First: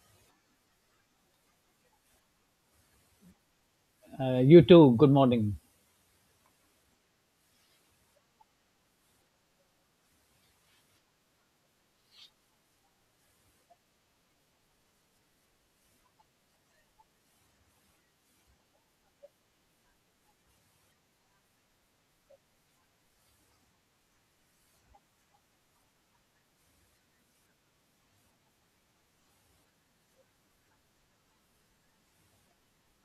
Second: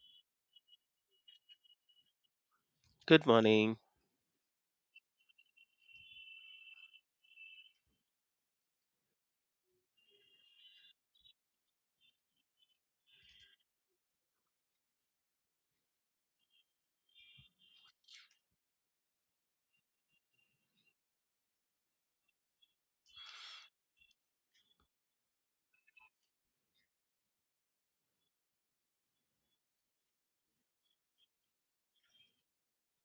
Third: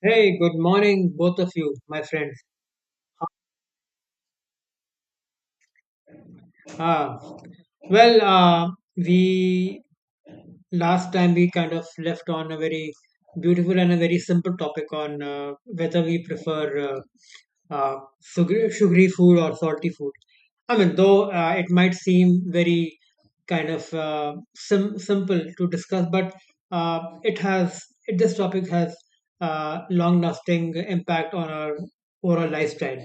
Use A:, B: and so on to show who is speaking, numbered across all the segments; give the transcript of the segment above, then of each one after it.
A: Hey, good morning, both of you, my friends.
B: Good morning.
C: You too. Good morning.
A: Ah, well, uh, we last time we kind of left on a very beautiful and a very simple topic on whether we prefer uh, uh, sugary food or salty food. I mean, though it might seem very kind of simple to discuss, but uh, it has this topic has long-lasting impact on our overall lifestyle.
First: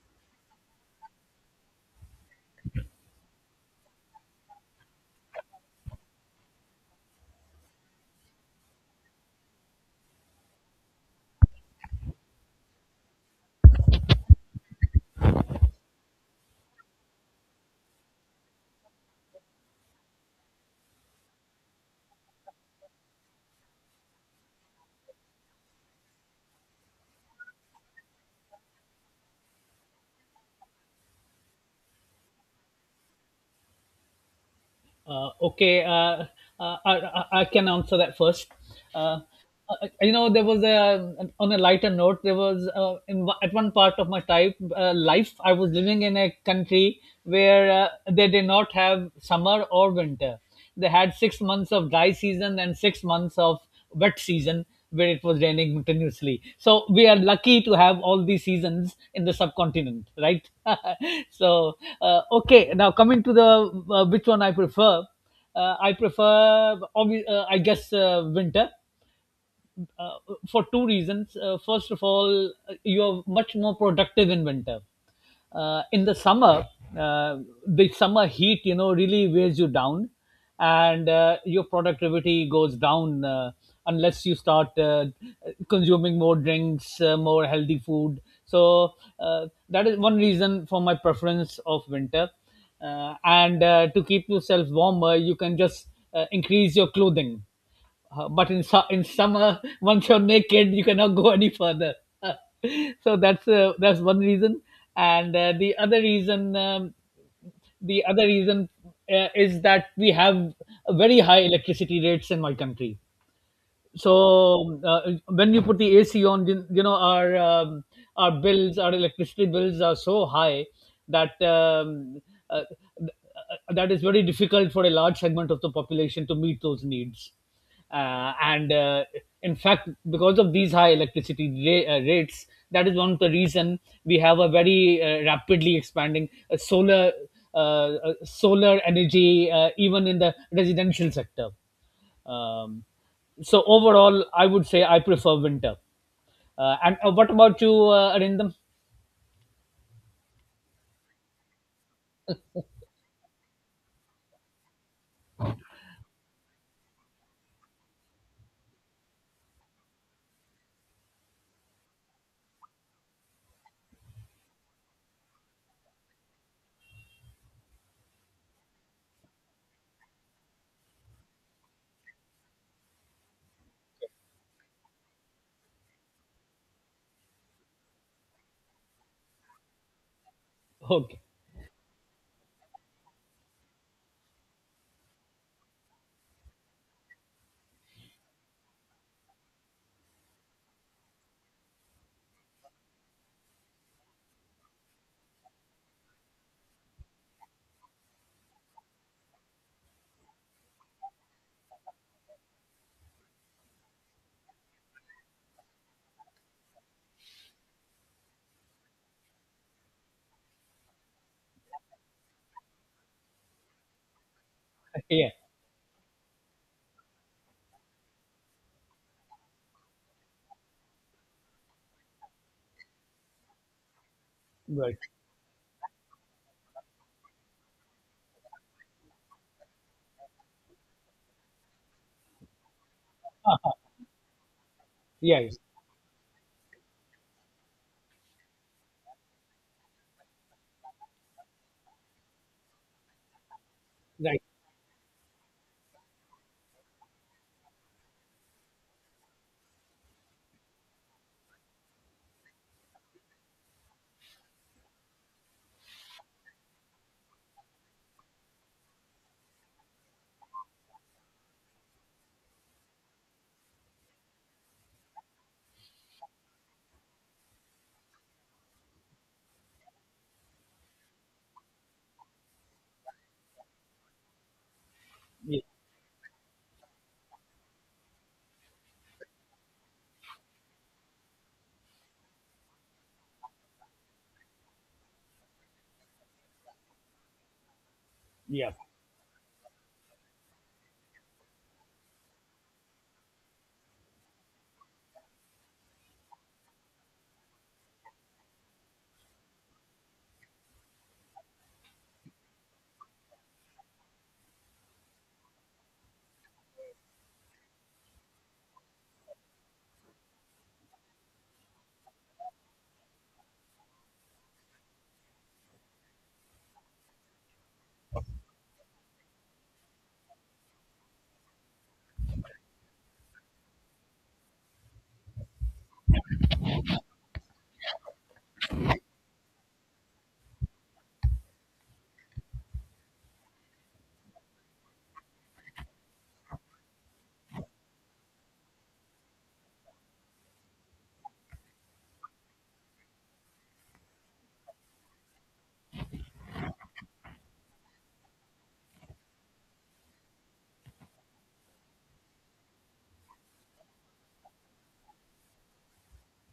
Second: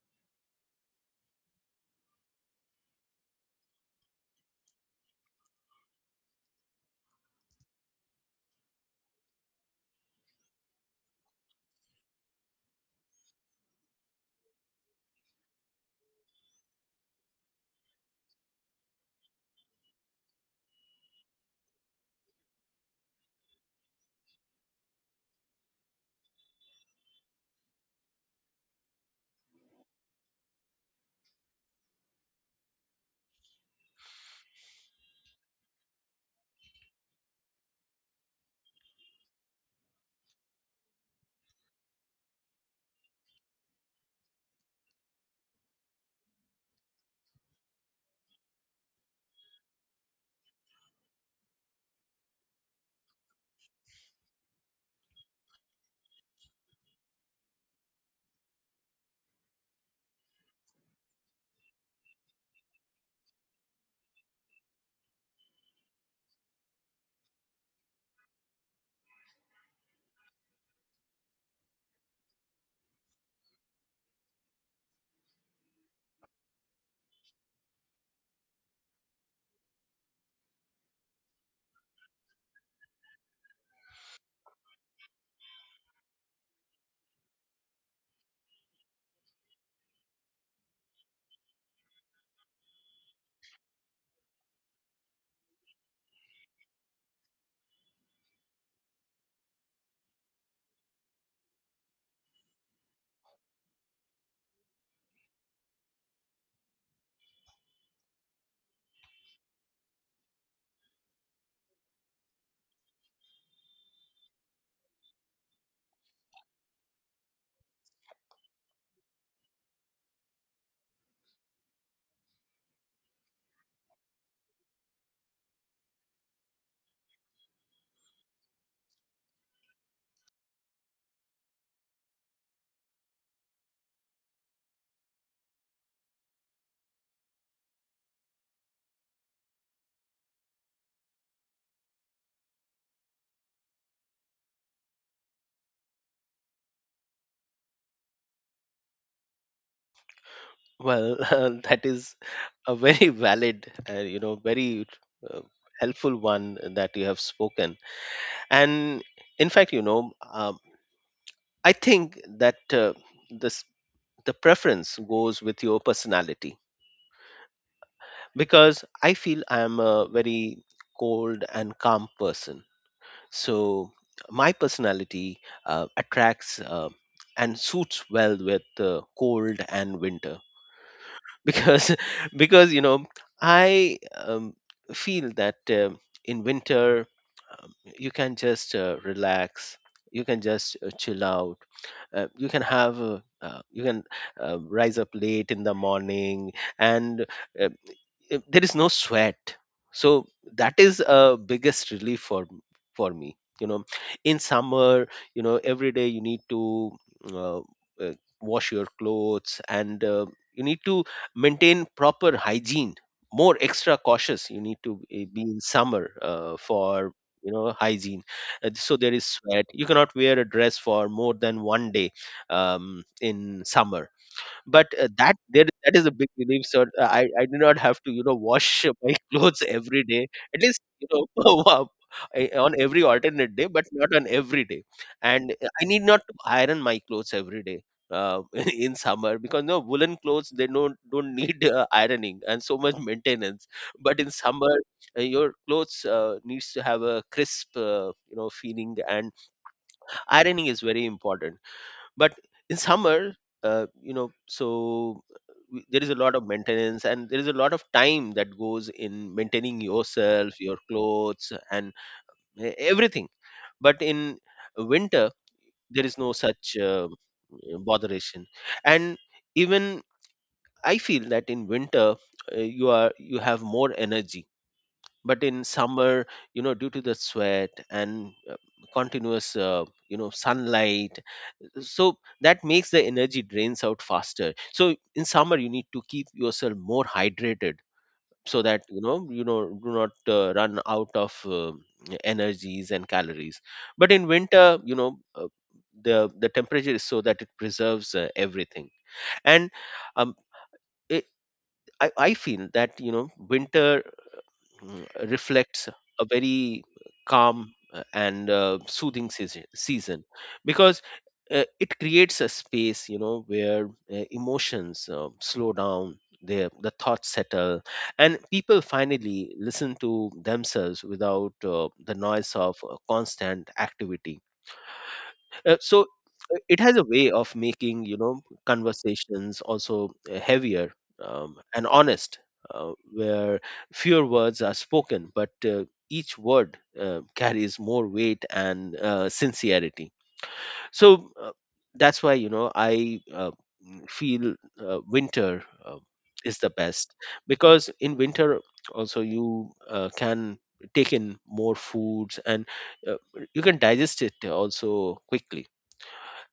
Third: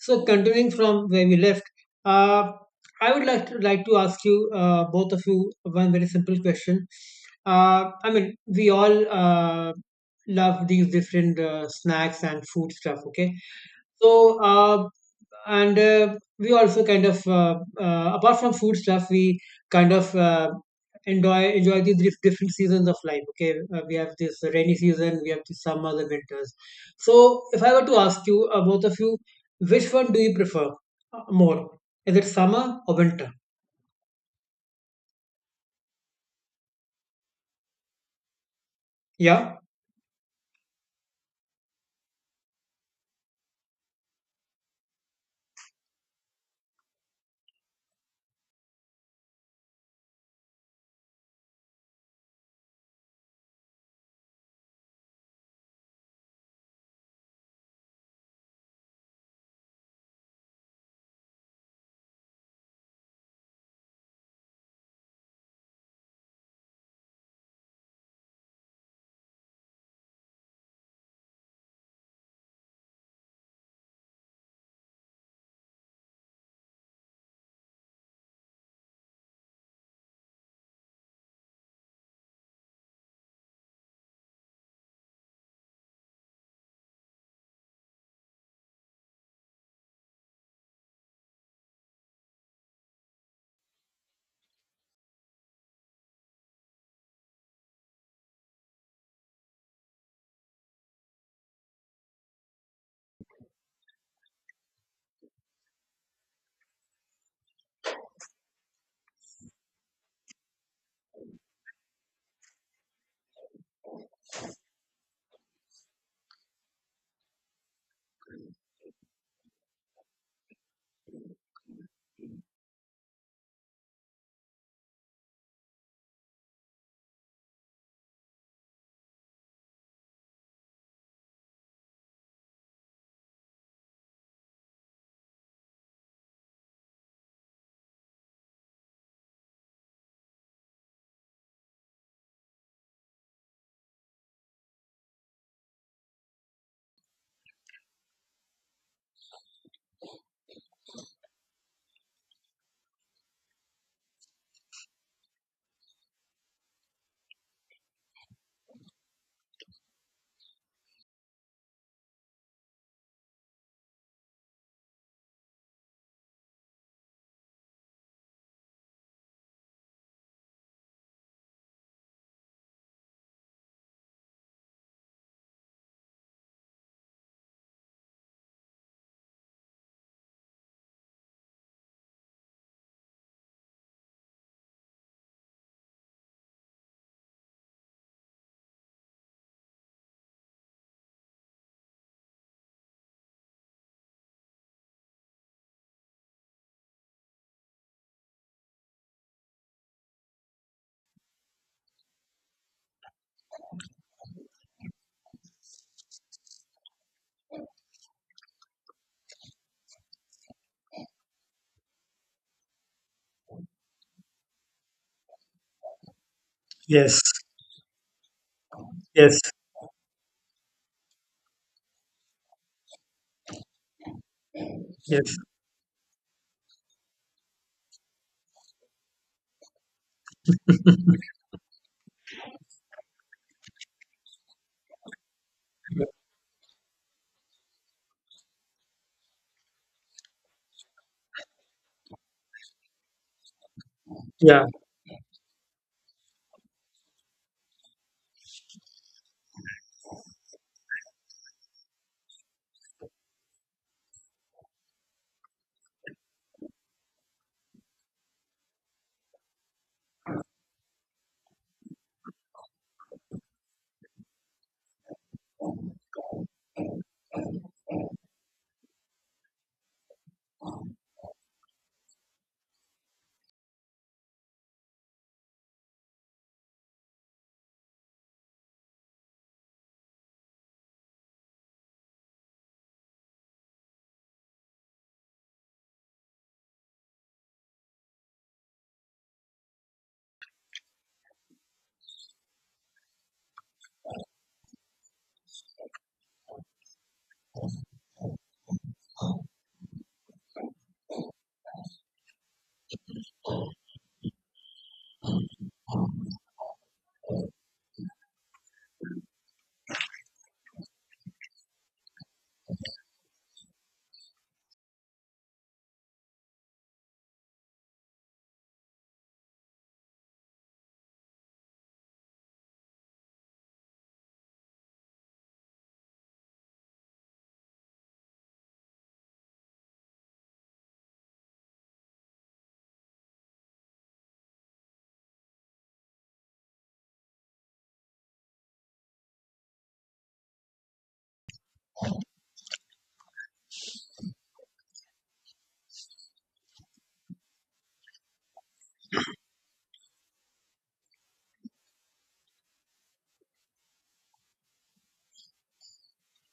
A: So, continuing from where we left, uh, I would like to ask you both of you one very simple question. I mean, we all love these different snacks and food stuff. Okay, so, and we also kind of, apart from food stuff, we kind of enjoy the different seasons of life. Okay, we have this rainy season, we have the summer, the winters. So, if I were to ask you, both of you, which one do you prefer more? Is it summer or winter?
C: Uh, okay, uh, uh, I, I can answer that first. Uh,
A: Yeah.
C: you know, there was a on a lighter note. There was in one- at one part of my type life. I was living in a country where they did not have summer or winter. They had six months of dry season and six months of wet season, where it was raining continuously. So we are lucky to have all these seasons in the subcontinent, right? so okay, now coming to the which one I prefer. I guess winter, uh, for two reasons. First of all, you are much more productive in winter. In uh, the summer heat, you know, really wears you down, and your productivity goes down, unless you start consuming more drinks, more healthy food. So that is one reason for my preference of winter. And To keep yourself warmer, you can just increase your clothing, but in summer, once you're naked, you cannot go any further. That's that's one reason, and the other reason, the other reason is that we have very high electricity rates in my country. When you put the AC on, you know, our bills, our electricity bills are so high that uh, th- that is very difficult for a large segment of the population to meet those needs. And In fact, because of these high electricity rates, that is one of the reason we have a very rapidly expanding solar energy, even in the residential sector. Um, so overall, I would say I prefer winter. And What about you, Arindam?
B: Well, that is a very valid, very uh, helpful one that you have spoken. And in fact, I think that this the preference goes with your personality, because I feel I am a very cold and calm person. So my personality attracts and suits well with cold and winter.
C: Okay.
B: because because you know I feel that in winter, you can just relax, you can just chill out, you can have you can rise up late in the morning, and uh, if there is no sweat. So that is a biggest relief for me. You know, in summer, you know every day you need to uh, uh, wash your clothes, and you need to maintain proper hygiene. More extra cautious you need to
C: Yeah.
B: be in summer, for
A: Yes,
B: you know hygiene. So there is
A: yes,
B: sweat, you cannot wear a dress for more than one day um, in summer. But
C: Right.
A: yes.
B: that is a big relief, sir. I do not have to, you know, wash my clothes every day, at least you know, wow, I- on every alternate day but not on every day.
C: Yeah. Yeah.
B: And I need not to iron my clothes every day, uh, in summer, because no woolen clothes, they don't need ironing and so much maintenance. But in
C: Right.
A: Yeah.
B: summer, your clothes needs to have a crisp, feeling, and ironing is very important. But in summer, uh, you know so there is a lot of maintenance, and there is a lot of time that goes in maintaining yourself, your clothes, and everything. But in winter, there is no such botheration. And even I feel that in winter, you have more energy. But
C: Yeah.
B: in summer, you know, due to the sweat and continuous, sunlight, so that makes the energy drains out faster. So in summer you need to keep yourself more hydrated, so
C: Yeah.
B: that you know, do not run out of energies and calories. But in winter, the temperature is so that it preserves everything. And um, it, I feel that, you know, winter reflects a very calm and soothing season, because it creates a space, you know, where emotions slow down, the thoughts settle, and people finally listen to themselves without the noise of constant activity. uh, so it has a way of making, you know, conversations also heavier, and honest, where fewer words are spoken, but each word carries more weight and sincerity. So that's why, you know, I feel winter is the best, because in winter also you can take in more foods, and uh, you can digest it also quickly,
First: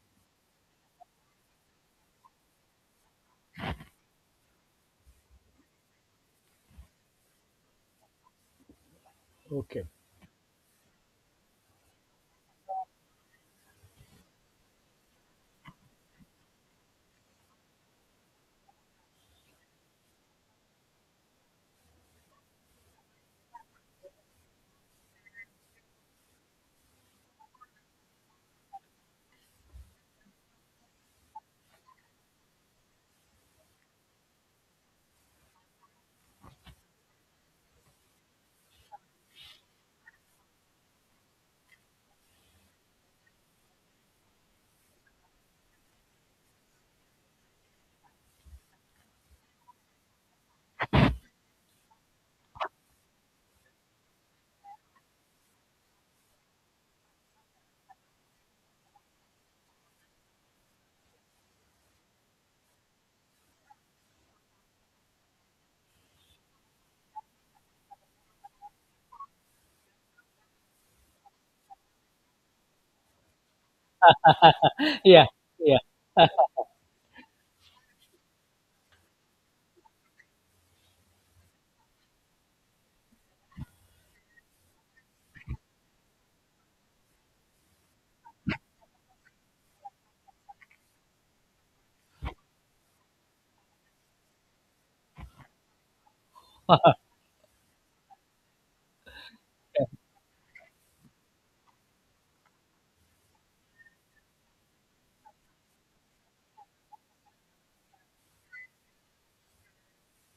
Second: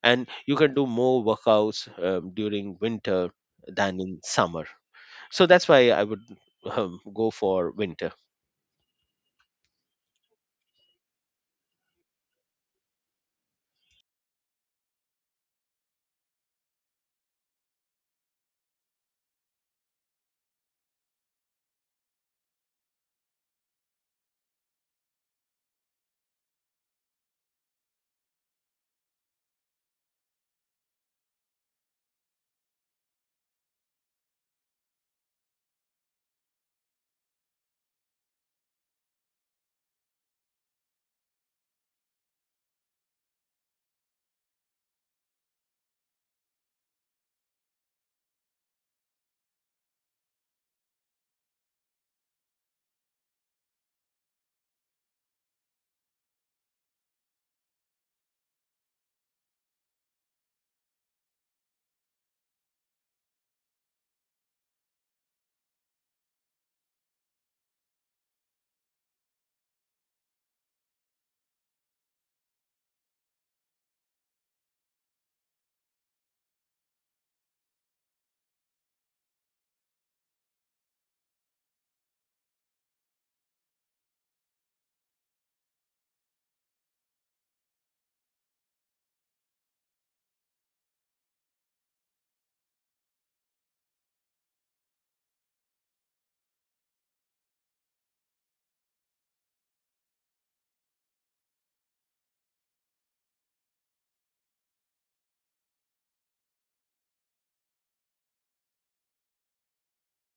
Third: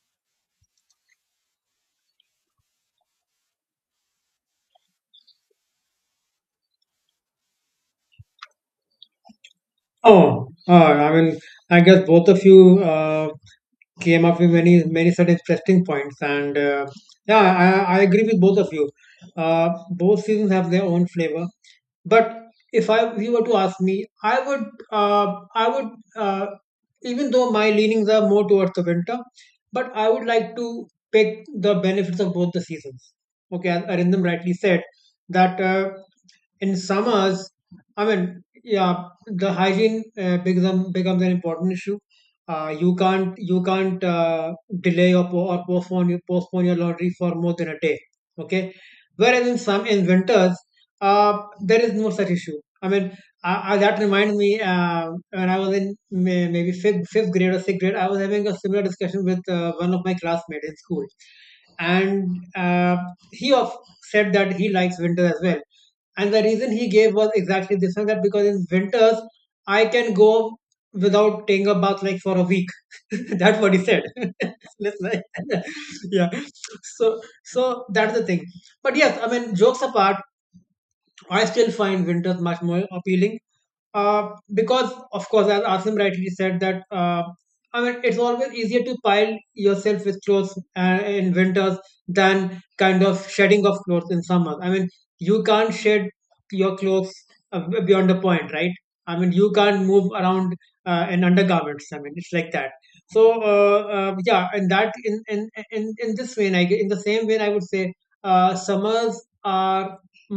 B: and you can do more workouts during winter than in summer. So that's why I would go for winter.
C: Okay.
A: Oh, I mean, I guess both of you. Came up with many many such interesting points, and yeah, I agree with both of you. Uh, both seasons have their own flavor, but if you were to ask me, i would uh, I would uh, even though my leanings are more towards the winter, but I would like to pick the benefits of both the seasons. Okay, as Arindam rightly said that in summers, I mean, yeah, the hygiene becomes an important issue. You can't delay or, postpone your laundry for more than a day. Okay, whereas in winters, there is no such issue. I mean, that reminds me when I was in may, maybe fifth grade or sixth grade, I was having a similar discussion with one of my classmates in school, and he of said that he likes winter as well, and the reason he gave was exactly this one, that because in winters I can go without taking a bath like for a week. That's what he said. That's right.
C: Yeah. Yeah.
A: Yeah. So so that's the thing. But yes, I mean jokes apart, I still find winters much more appealing, because of course as Asim rightly said that I mean it's always easier to pile yourself with clothes in winters than kind of shedding of clothes in summer. I mean, you can't shed your clothes beyond a point, right? I mean you can't move around in undergarments, I mean it's like that. So yeah, and that in this vein, in the same vein I would say summers are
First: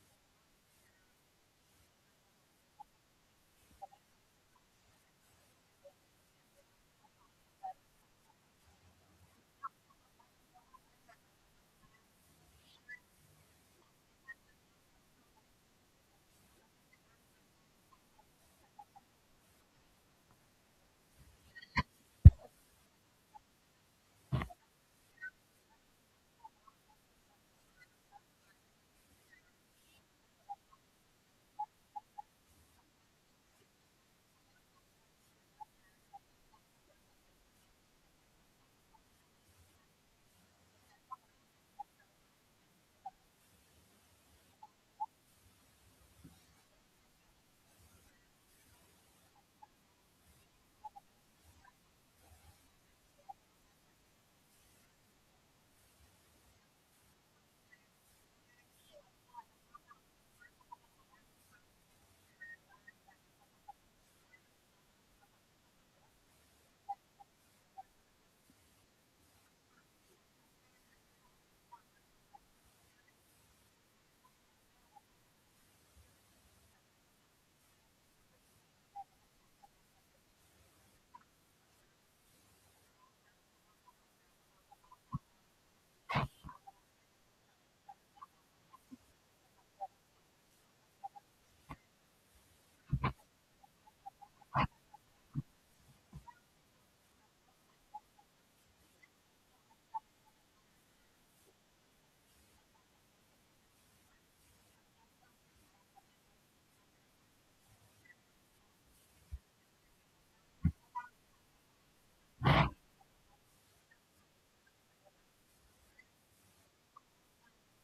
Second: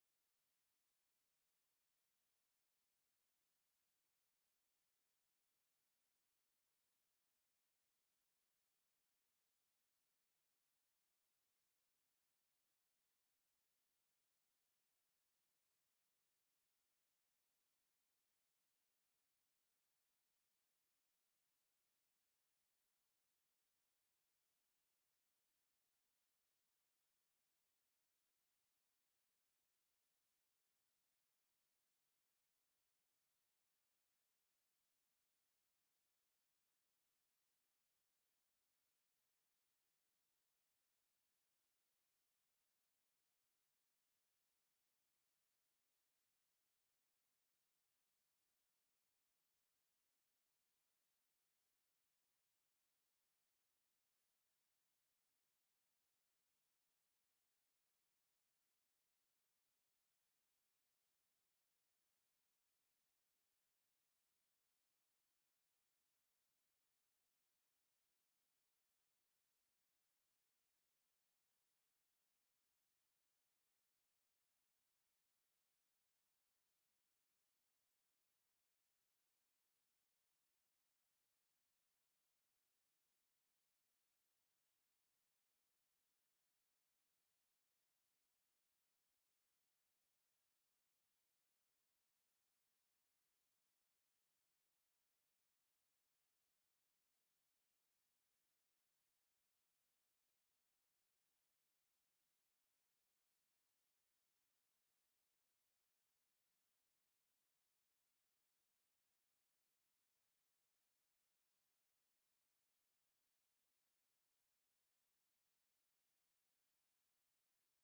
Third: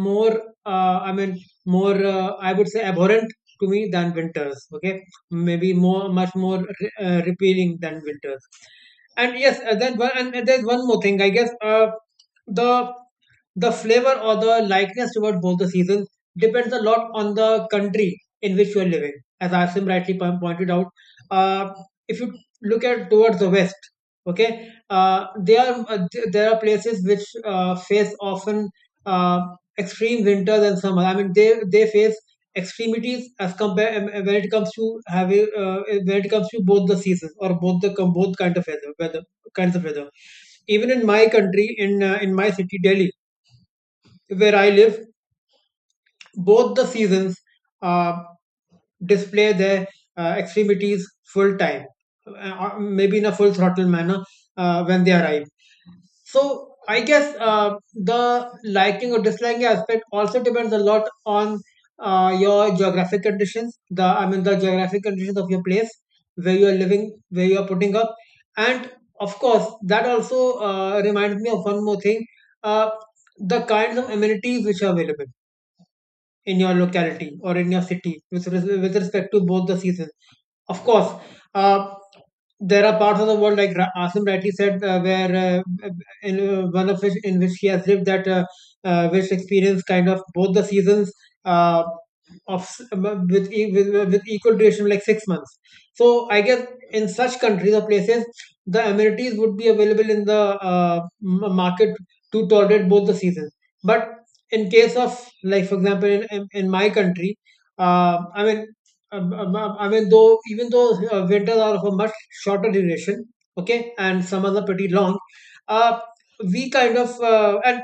A: more I mean more, I would say abhorrent to me than winters. Okay, maybe more, much more repealing than winters. And yes, then one, and there's one more thing. I guess the the flavor or the likeness towards both the seasons depends a lot on the country in which you are living. As Asim rightly pointed out, uh, if you look at towards the west, okay, there are there are places which face often uh, extreme winters and summer. I mean, they face extremities as compare, when it comes to having when it comes to both the seasons or both kind of weather, weather kinds of weather. Even in my country, in my city Delhi, where I live, both the seasons uh, display their extremities full time, maybe in a full throttle manner when they arrive. So I guess the liking or disliking aspect also depends a lot on your geographic conditions. The, I mean, the geographic conditions of your place where you are living, where you are putting up, and of course that also reminds me of one more thing: uh, the kinds of amenities which are available in your locality or in your city with, with respect to both the seasons. Of course, uh, there are parts of the world, like Asim rightly said, one of which in which he has lived, that which experience kind of both the seasons uh, with, with equal duration, like 6 months. So I guess in such countries or places, the amenities would be available in the market to tolerate both the seasons. But in case of, like for example in, in my country, I mean, I mean though, even though winters are of a much shorter duration, okay, and summers are pretty long, uh, we kind of and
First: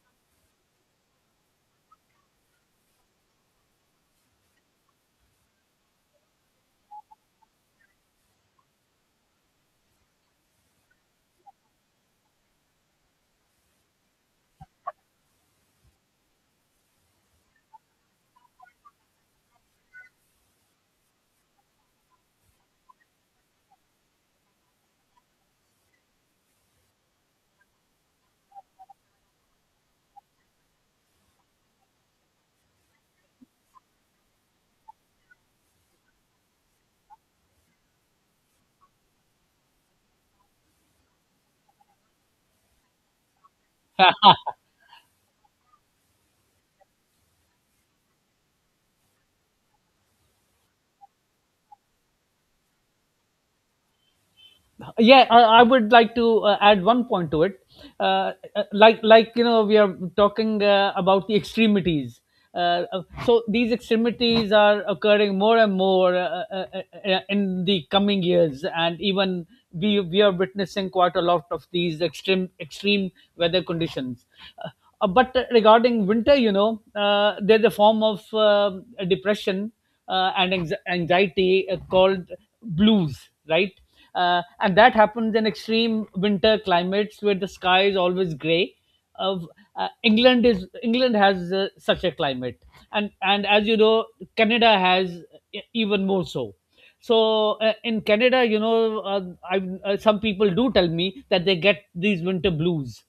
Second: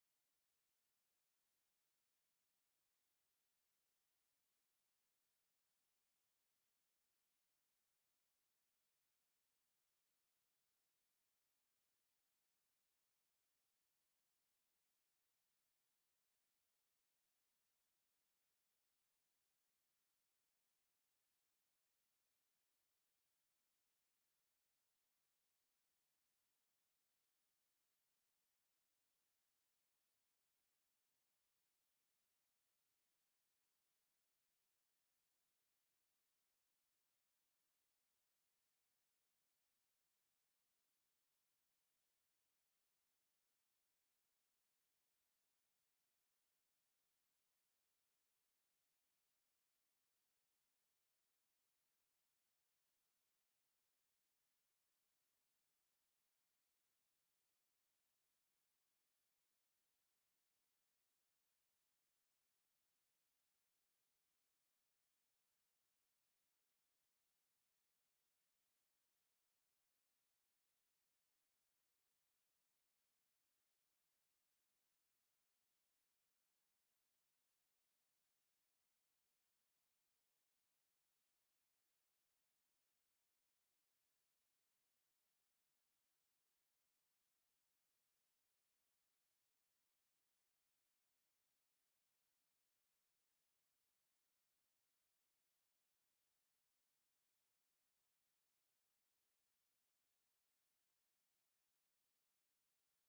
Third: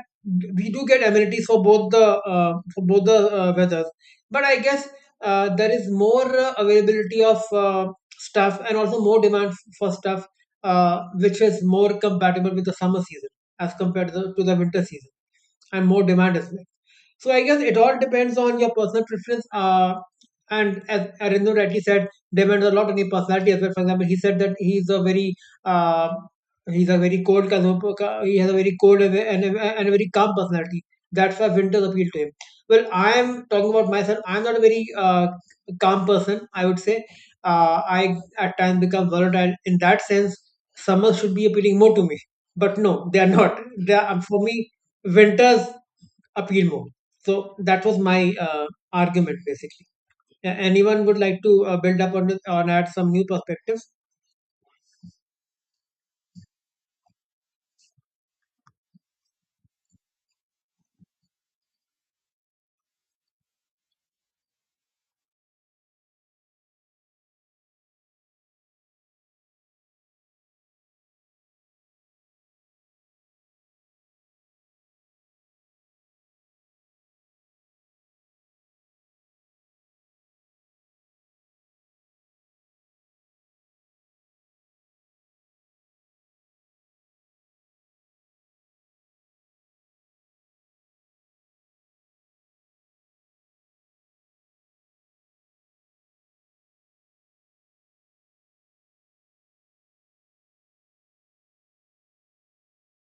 A: we do get amenities for both the weathers, but I guess there is more availability of stuff, and also more demand for stuff uh, which is more compatible with the summer season as compared to to the winter season, and more demand as well. So I guess it all depends on your personal preference. And as Arindo rightly said, depends a lot on your personality as well. For example, he said that uh, he's a very cold consumer. He has a very cold and a very calm personality. That's why winters appeal to him. Well, I am talking about myself. I'm not a very calm person, I would say. Uh, I at times become volatile. In that sense, summers should be appealing more to me. But no, they are not. They are, for me, winters appeal more. So that was my argument basically. Anyone would like to build up on it or add some new perspectives?
C: Yeah, I would like to add one point to it. Like you know, we are talking about the extremities, so these extremities are occurring more and more, in the coming years, and even we are witnessing quite a lot of these extreme weather conditions. uh, but regarding winter, you know, there's a form of depression and anxiety called blues, right? And that happens in extreme winter climates where the sky is always grey. Of England is England has such a climate, and as you know, Canada has even more so. so in Canada, you know, I some people do tell me that they get these winter blues,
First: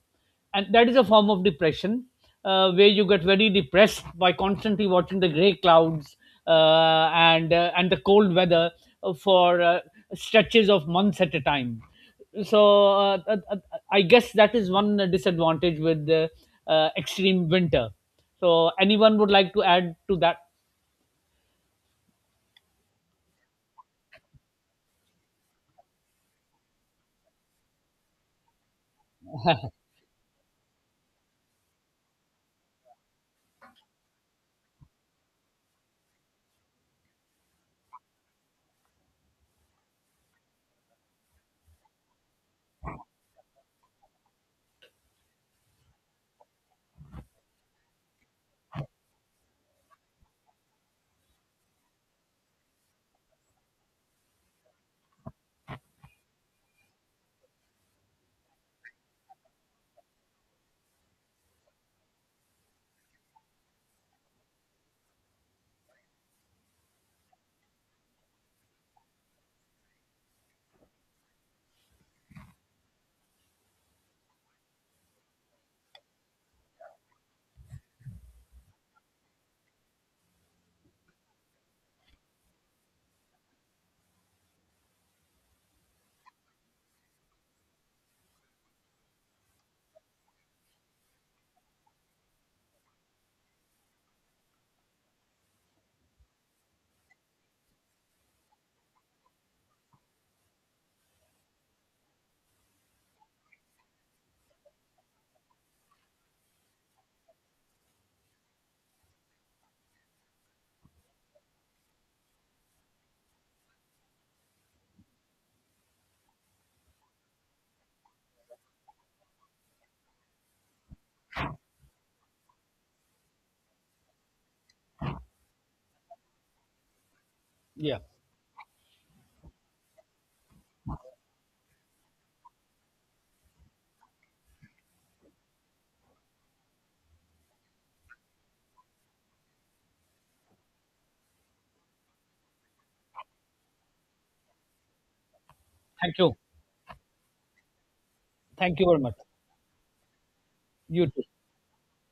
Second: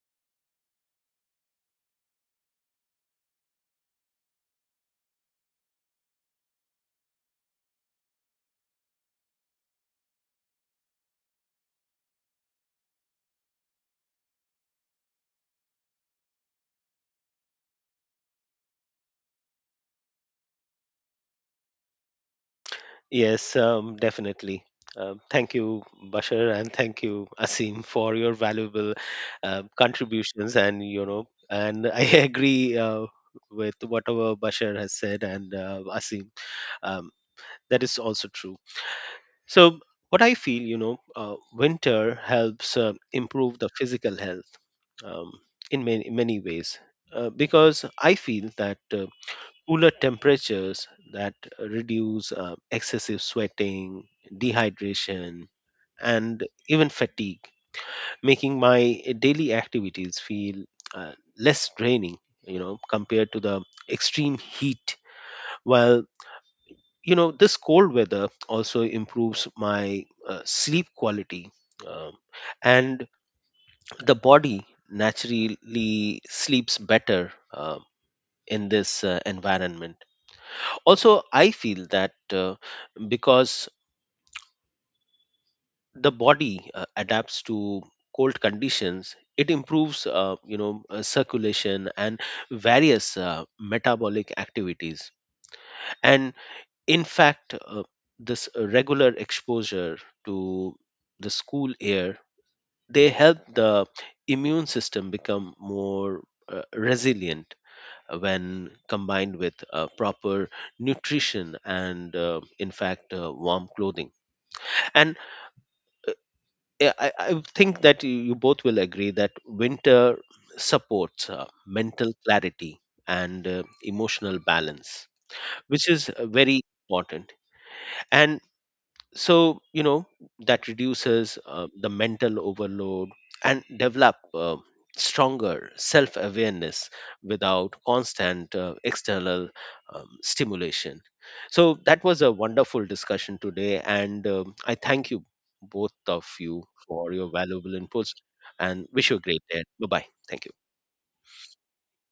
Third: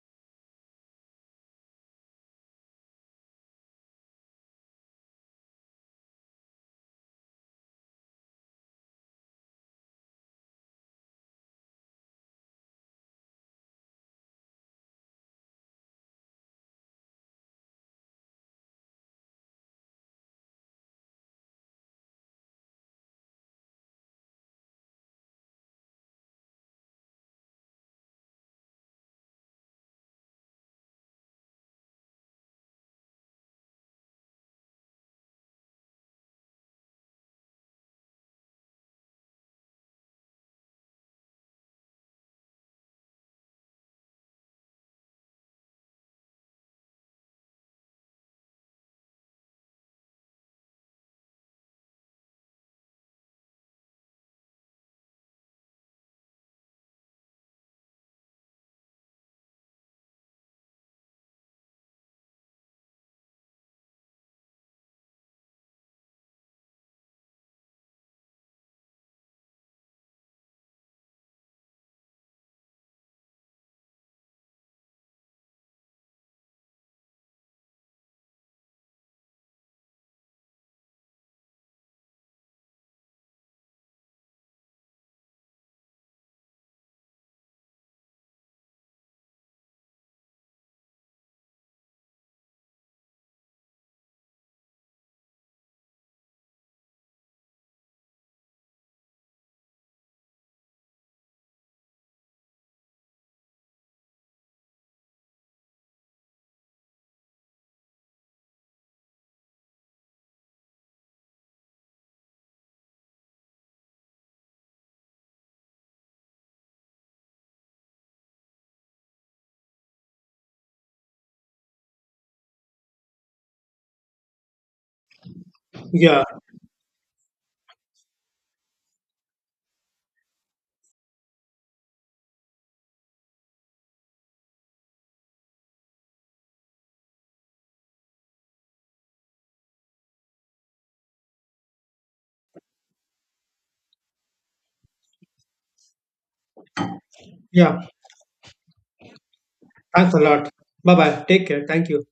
C: and that is a form of depression, where you get very depressed by constantly watching the gray clouds, and the cold weather, for stretches of months at a time. so uh, uh, uh, I guess that is one disadvantage with extreme winter. So anyone would like to add to that?
B: Yes, definitely. Thank you, Bashar, and thank you, Asim, for your valuable contributions. And you know, and I agree with whatever Bashar has said, and Asim, um, that is also true. So, what I feel, you know, winter helps improve the physical health, um, in many many ways, because I feel that cooler temperatures that reduce excessive sweating, dehydration, and even fatigue, making my daily activities feel uh, less draining, you know, compared to the extreme heat. While, you know, this cold weather also improves my sleep quality, um, and the body naturally sleeps better in this environment. Also I feel that, because the body adapts to cold conditions, it improves, circulation and various metabolic activities. And in fact, this regular exposure to the school air, they help the immune system become more resilient, when combined with proper nutrition and, in fact warm clothing. And I think that you both will agree that winter supports mental clarity and emotional balance, which is
A: Yeah,
B: very important.
C: Yeah,
B: And so, you know, that reduces the mental overload, and develop stronger self-awareness without constant external stimulation. So that was a wonderful discussion today, and I thank you both
C: thank
B: of
C: you.
B: you for your valuable
A: yeah.
B: inputs,
C: Thank
B: and
C: you very
B: wish
C: much.
B: you a great day. Bye bye,
A: Thanks a
B: thank
A: lot.
B: you.
A: Bye
C: You too.
A: bye. Take care. Thank you.